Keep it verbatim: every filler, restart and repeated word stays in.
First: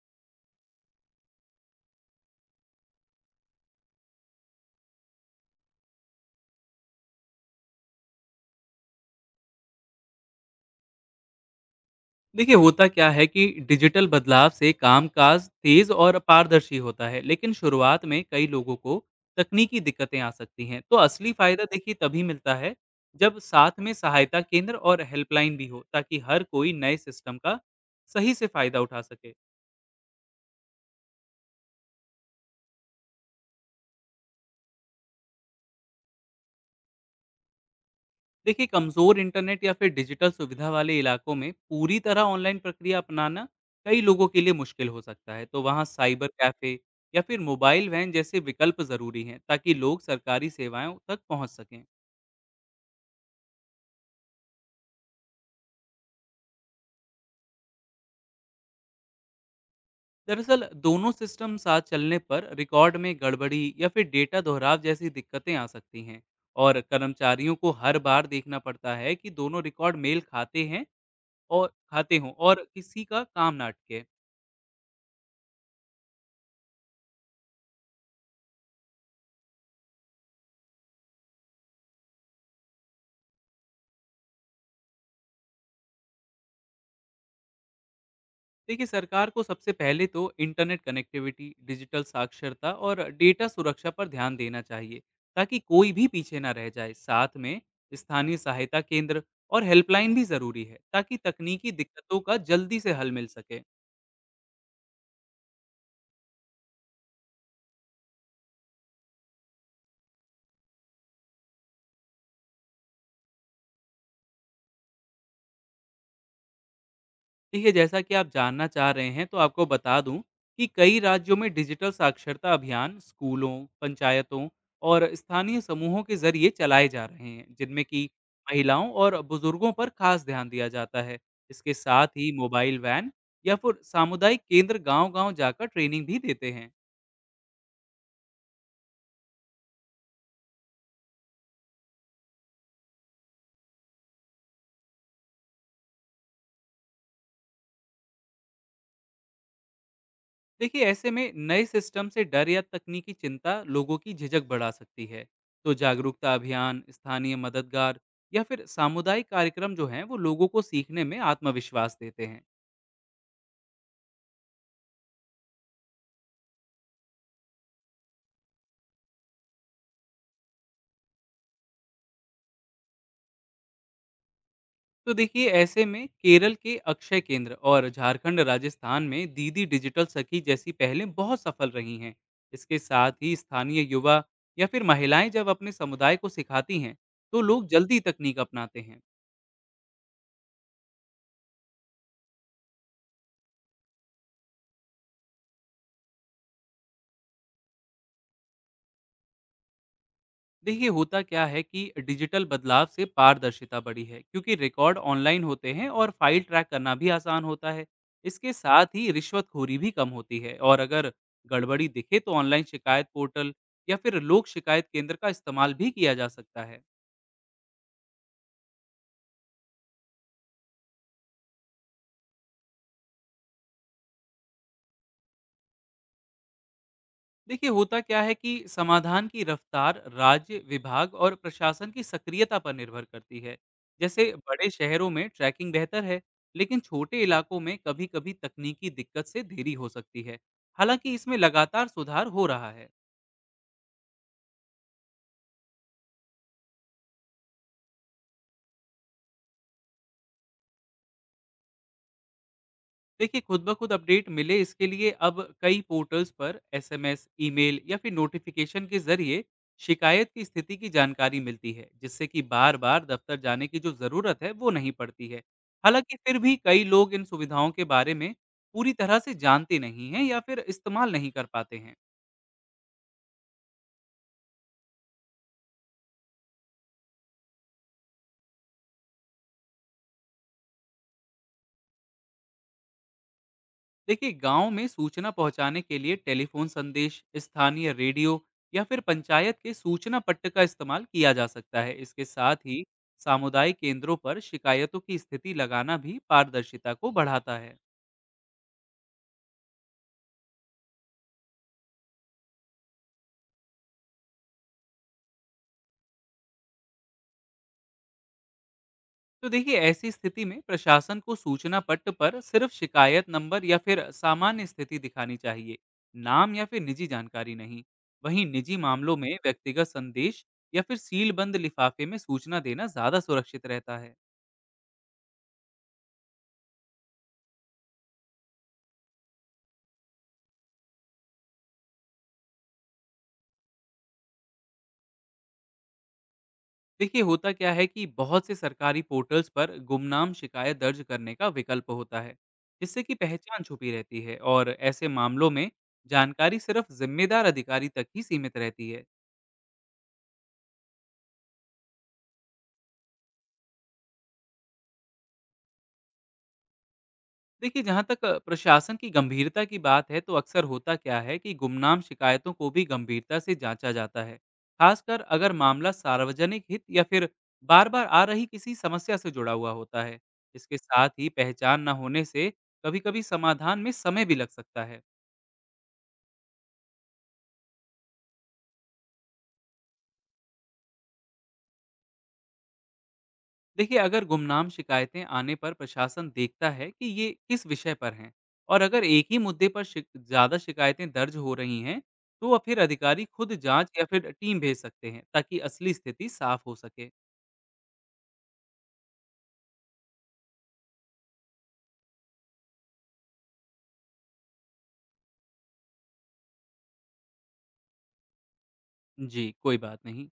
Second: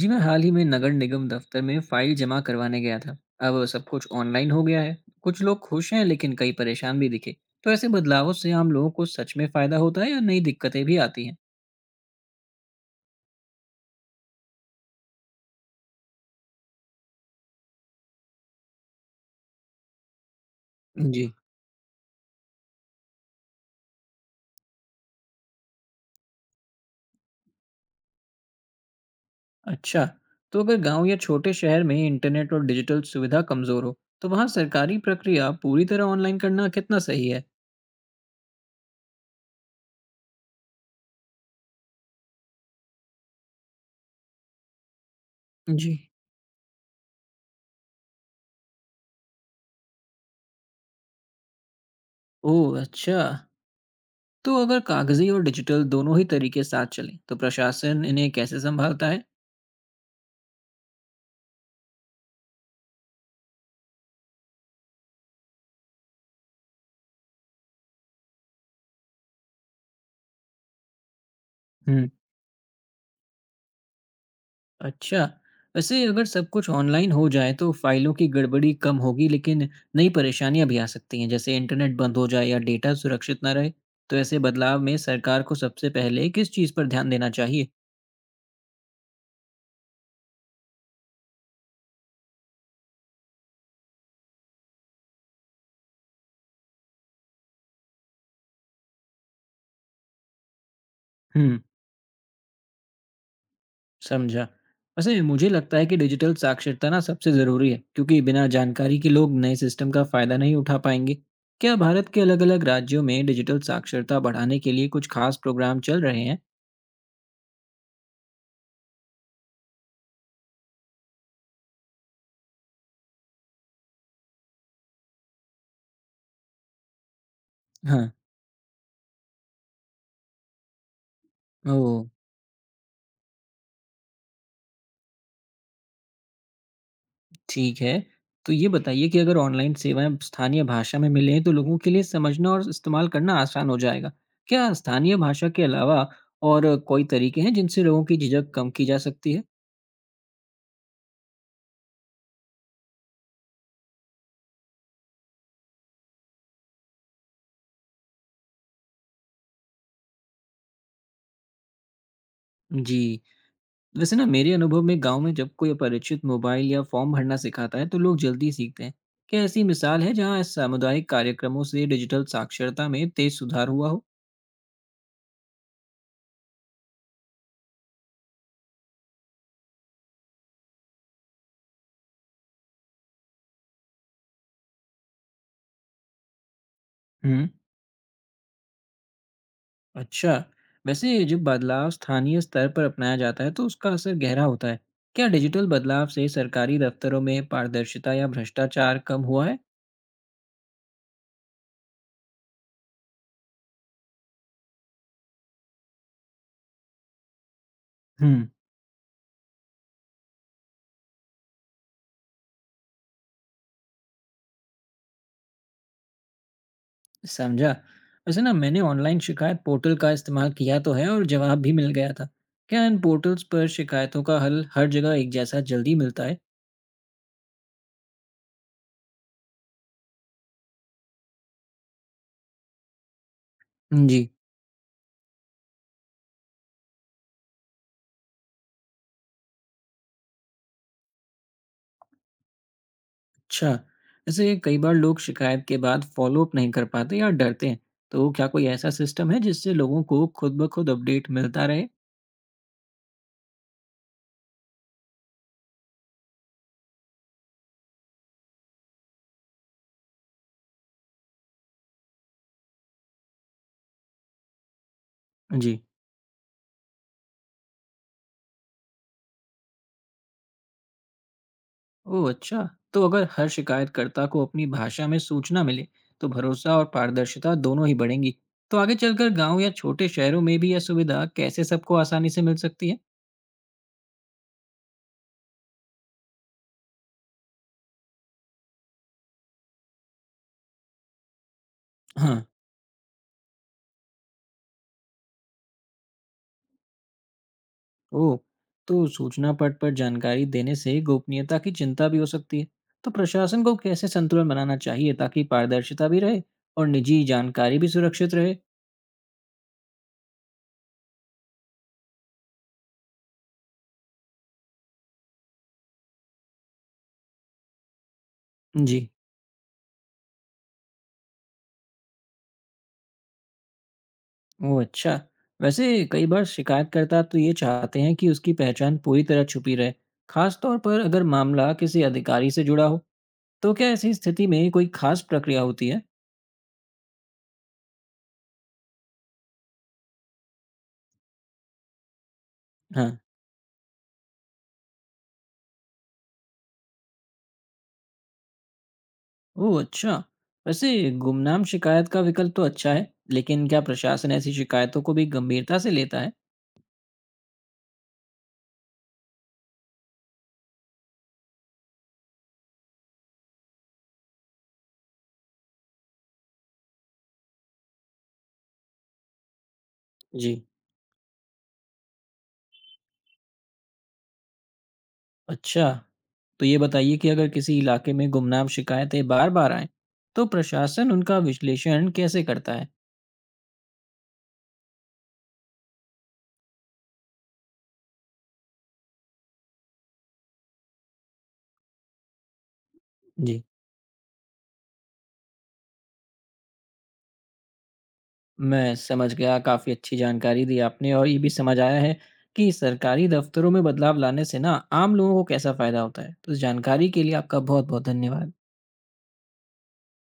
जी, मैं हाल ही में नगर निगम दफ्तर में फाइल जमा करवाने गया था। अब सब कुछ ऑनलाइन हो गया है। कुछ लोग खुश हैं लेकिन कई परेशान भी दिखे। तो ऐसे बदलावों से आम लोगों को सच में फायदा होता है या नई दिक्कतें भी आती हैं? देखिए, होता क्या है कि डिजिटल बदलाव से कामकाज तेज और पारदर्शी होता है, लेकिन शुरुआत में कई लोगों को तकनीकी दिक्कतें आ सकती हैं। तो जी। असली फायदा देखिए तभी मिलता है जब साथ में सहायता केंद्र और हेल्पलाइन भी हो, ताकि हर कोई नए सिस्टम का सही से फायदा उठा सके। अच्छा, तो अगर गांव या छोटे शहर में इंटरनेट और डिजिटल सुविधा कमजोर हो तो वहाँ सरकारी प्रक्रिया पूरी तरह ऑनलाइन करना कितना सही है? देखिए, कमज़ोर इंटरनेट या फिर डिजिटल सुविधा वाले इलाकों में पूरी तरह ऑनलाइन प्रक्रिया अपनाना कई लोगों के लिए मुश्किल हो सकता है। तो वहाँ जी। साइबर कैफ़े या फिर मोबाइल वैन जैसे विकल्प ज़रूरी हैं, ताकि लोग सरकारी सेवाओं तक पहुँच सकें। ओह अच्छा, तो अगर कागजी और डिजिटल दोनों ही तरीके साथ चलें तो प्रशासन इन्हें कैसे संभालता दरअसल दोनों सिस्टम साथ चलने पर रिकॉर्ड में गड़बड़ी या फिर डेटा दोहराव जैसी दिक्कतें आ सकती हैं। और कर्मचारियों को हर बार देखना पड़ता है कि दोनों रिकॉर्ड मेल खाते हैं और है? खाते हों, और किसी का काम ना अटके। अच्छा। वैसे अगर सब कुछ ऑनलाइन हो जाए तो फ़ाइलों की गड़बड़ी कम होगी लेकिन नई परेशानियाँ भी आ सकती हैं, जैसे इंटरनेट बंद हो जाए या डेटा सुरक्षित ना रहे। तो ऐसे बदलाव में सरकार को सबसे पहले किस चीज़ पर ध्यान देना चाहिए? देखिए, सरकार को सबसे पहले तो इंटरनेट कनेक्टिविटी, डिजिटल साक्षरता और डेटा सुरक्षा पर ध्यान देना चाहिए, ताकि कोई भी पीछे ना रह जाए। साथ में स्थानीय सहायता केंद्र और हेल्पलाइन भी जरूरी है, ताकि हुँ, तकनीकी दिक्कतों का जल्दी से हल मिल सके। समझा। वैसे मुझे लगता है कि डिजिटल साक्षरता ना सबसे ज़रूरी है क्योंकि बिना जानकारी के लोग नए सिस्टम का फ़ायदा नहीं उठा पाएँगे। क्या भारत के अलग-अलग राज्यों में डिजिटल साक्षरता बढ़ाने के लिए कुछ खास प्रोग्राम चल रहे हैं? देखिए, जैसा कि आप जानना चाह रहे हैं, तो आपको बता दूं कि कई राज्यों में डिजिटल साक्षरता अभियान स्कूलों, पंचायतों और स्थानीय समूहों के जरिए चलाए जा रहे हैं, जिनमें कि हाँ। महिलाओं और बुजुर्गों पर खास ध्यान दिया जाता है। इसके ओह! साथ ही मोबाइल वैन या फिर सामुदायिक केंद्र गांव-गांव जाकर ट्रेनिंग भी देते हैं। ठीक है। तो ये बताइए कि अगर ऑनलाइन सेवाएँ स्थानीय भाषा में मिलें तो लोगों के लिए समझना और इस्तेमाल करना आसान हो जाएगा। क्या स्थानीय भाषा के अलावा और कोई तरीके हैं जिनसे लोगों की झिझक कम की जा सकती है? देखिए, ऐसे में नए सिस्टम से डर या तकनीकी चिंता लोगों की झिझक बढ़ा सकती है। तो जागरूकता अभियान, स्थानीय मददगार या फिर सामुदायिक कार्यक्रम जो हैं, वो लोगों को सीखने में आत्मविश्वास देते हैं। जी। वैसे ना मेरे अनुभव में गाँव में जब कोई अपरिचित मोबाइल या फ़ॉर्म भरना सिखाता है तो लोग जल्दी सीखते हैं। क्या ऐसी मिसाल है जहाँ सामुदायिक कार्यक्रमों से डिजिटल साक्षरता में तेज़ सुधार हुआ हो? तो देखिए, ऐसे में केरल के अक्षय केंद्र और झारखंड राजस्थान में दीदी डिजिटल सखी जैसी पहलें बहुत सफल रही हैं। इसके साथ ही स्थानीय युवा या फिर महिलाएं जब अपने समुदाय को सिखाती हैं, तो हुँ। लोग जल्दी तकनीक अपनाते हैं। अच्छा, वैसे जब बदलाव स्थानीय स्तर पर अपनाया जाता है तो उसका असर गहरा होता है। क्या डिजिटल बदलाव से सरकारी दफ्तरों में पारदर्शिता या भ्रष्टाचार कम हुआ है? देखिए, होता क्या है कि डिजिटल बदलाव से पारदर्शिता बढ़ी है, क्योंकि रिकॉर्ड ऑनलाइन होते हैं और फाइल ट्रैक करना भी आसान होता है। हुँ, इसके साथ ही रिश्वतखोरी भी कम होती है, और अगर गड़बड़ी दिखे तो ऑनलाइन शिकायत पोर्टल या फिर लोक शिकायत केंद्र का इस्तेमाल भी किया जा सकता है। समझा। वैसे ना मैंने ऑनलाइन शिकायत पोर्टल का इस्तेमाल किया तो है और जवाब भी मिल गया था। क्या इन पोर्टल्स पर शिकायतों का हल हर जगह एक जैसा जल्दी मिलता है? देखिए, होता क्या है कि समाधान की रफ्तार राज्य, विभाग और प्रशासन की सक्रियता पर निर्भर करती है। जी। जैसे बड़े शहरों में ट्रैकिंग बेहतर है, लेकिन छोटे इलाकों में कभी कभी तकनीकी दिक्कत से देरी हो सकती है। हालांकि इसमें लगातार सुधार हो रहा है। अच्छा। वैसे कई बार लोग शिकायत के बाद फॉलोअप नहीं कर पाते या डरते हैं। तो क्या कोई ऐसा सिस्टम है जिससे लोगों को खुद ब खुद अपडेट मिलता रहे? देखिए, खुद ब खुद अपडेट मिले इसके लिए अब कई पोर्टल्स पर एसएमएस, ईमेल या फिर नोटिफिकेशन के जरिए शिकायत की स्थिति की जानकारी मिलती है, जिससे कि बार बार दफ्तर जाने की जो ज़रूरत है, वो नहीं पड़ती है। जी। हालांकि फिर भी कई लोग इन सुविधाओं के बारे में पूरी तरह से जानते नहीं हैं या फिर इस्तेमाल नहीं कर पाते हैं। ओह अच्छा! तो अगर हर शिकायतकर्ता को अपनी भाषा में सूचना मिले, तो भरोसा और पारदर्शिता दोनों ही बढ़ेंगी। तो आगे चलकर गांव या छोटे शहरों में भी यह सुविधा कैसे सबको आसानी से मिल सकती है? देखिए, गांव में सूचना पहुंचाने के लिए टेलीफोन संदेश, स्थानीय रेडियो या फिर पंचायत के सूचना पट्ट का इस्तेमाल किया जा सकता है। इसके हाँ। साथ ही सामुदायिक केंद्रों पर शिकायतों की स्थिति लगाना भी पारदर्शिता को बढ़ाता है। ओह! तो सूचना पट पर जानकारी देने से गोपनीयता की चिंता भी हो सकती है। तो प्रशासन को कैसे संतुलन बनाना चाहिए ताकि पारदर्शिता भी रहे और निजी जानकारी भी सुरक्षित रहे? तो देखिए, ऐसी स्थिति में प्रशासन को सूचना पट्ट पर सिर्फ शिकायत नंबर या फिर सामान्य स्थिति दिखानी चाहिए, नाम या फिर निजी जानकारी नहीं। वहीं निजी जी। मामलों में व्यक्तिगत संदेश या फिर सीलबंद लिफाफे में सूचना देना ज्यादा सुरक्षित रहता है। ओह अच्छा। वैसे कई बार शिकायतकर्ता तो ये चाहते हैं कि उसकी पहचान पूरी तरह छुपी रहे, खास तौर पर अगर मामला किसी अधिकारी से जुड़ा हो। तो क्या ऐसी स्थिति में कोई खास प्रक्रिया होती है? देखिए, होता क्या है कि बहुत से सरकारी पोर्टल्स पर गुमनाम शिकायत दर्ज करने का विकल्प होता है, जिससे कि हाँ। पहचान छुपी रहती है, और ऐसे मामलों में जानकारी सिर्फ जिम्मेदार अधिकारी तक ही सीमित रहती है। ओह अच्छा। वैसे गुमनाम शिकायत का विकल्प तो अच्छा है, लेकिन क्या प्रशासन ऐसी शिकायतों को भी गंभीरता से लेता है? देखिए, जहाँ तक अ, प्रशासन की गंभीरता की बात है, तो अक्सर होता क्या है कि गुमनाम शिकायतों को भी गंभीरता से जांचा जाता है, खासकर अगर मामला सार्वजनिक हित या फिर बार बार आ रही किसी समस्या से जुड़ा हुआ होता है। जी। इसके साथ ही पहचान न होने से कभी कभी समाधान में समय भी लग सकता है। अच्छा। तो ये बताइए कि अगर किसी इलाके में गुमनाम शिकायतें बार-बार आएँ, तो प्रशासन उनका विश्लेषण कैसे करता है? देखिए, अगर गुमनाम शिकायतें आने पर प्रशासन देखता है कि ये किस विषय पर हैं, और अगर एक ही मुद्दे पर शिक, ज्यादा शिकायतें दर्ज हो रही हैं, तो वह फिर अधिकारी खुद जी। जांच या फिर टीम भेज सकते हैं, ताकि असली स्थिति साफ हो सके। मैं समझ गया, काफ़ी अच्छी जानकारी दी आपने और ये भी समझ आया है कि सरकारी दफ्तरों में बदलाव लाने से ना आम लोगों को कैसा फ़ायदा होता है। तो इस जानकारी के लिए आपका बहुत-बहुत धन्यवाद। जी, कोई बात नहीं।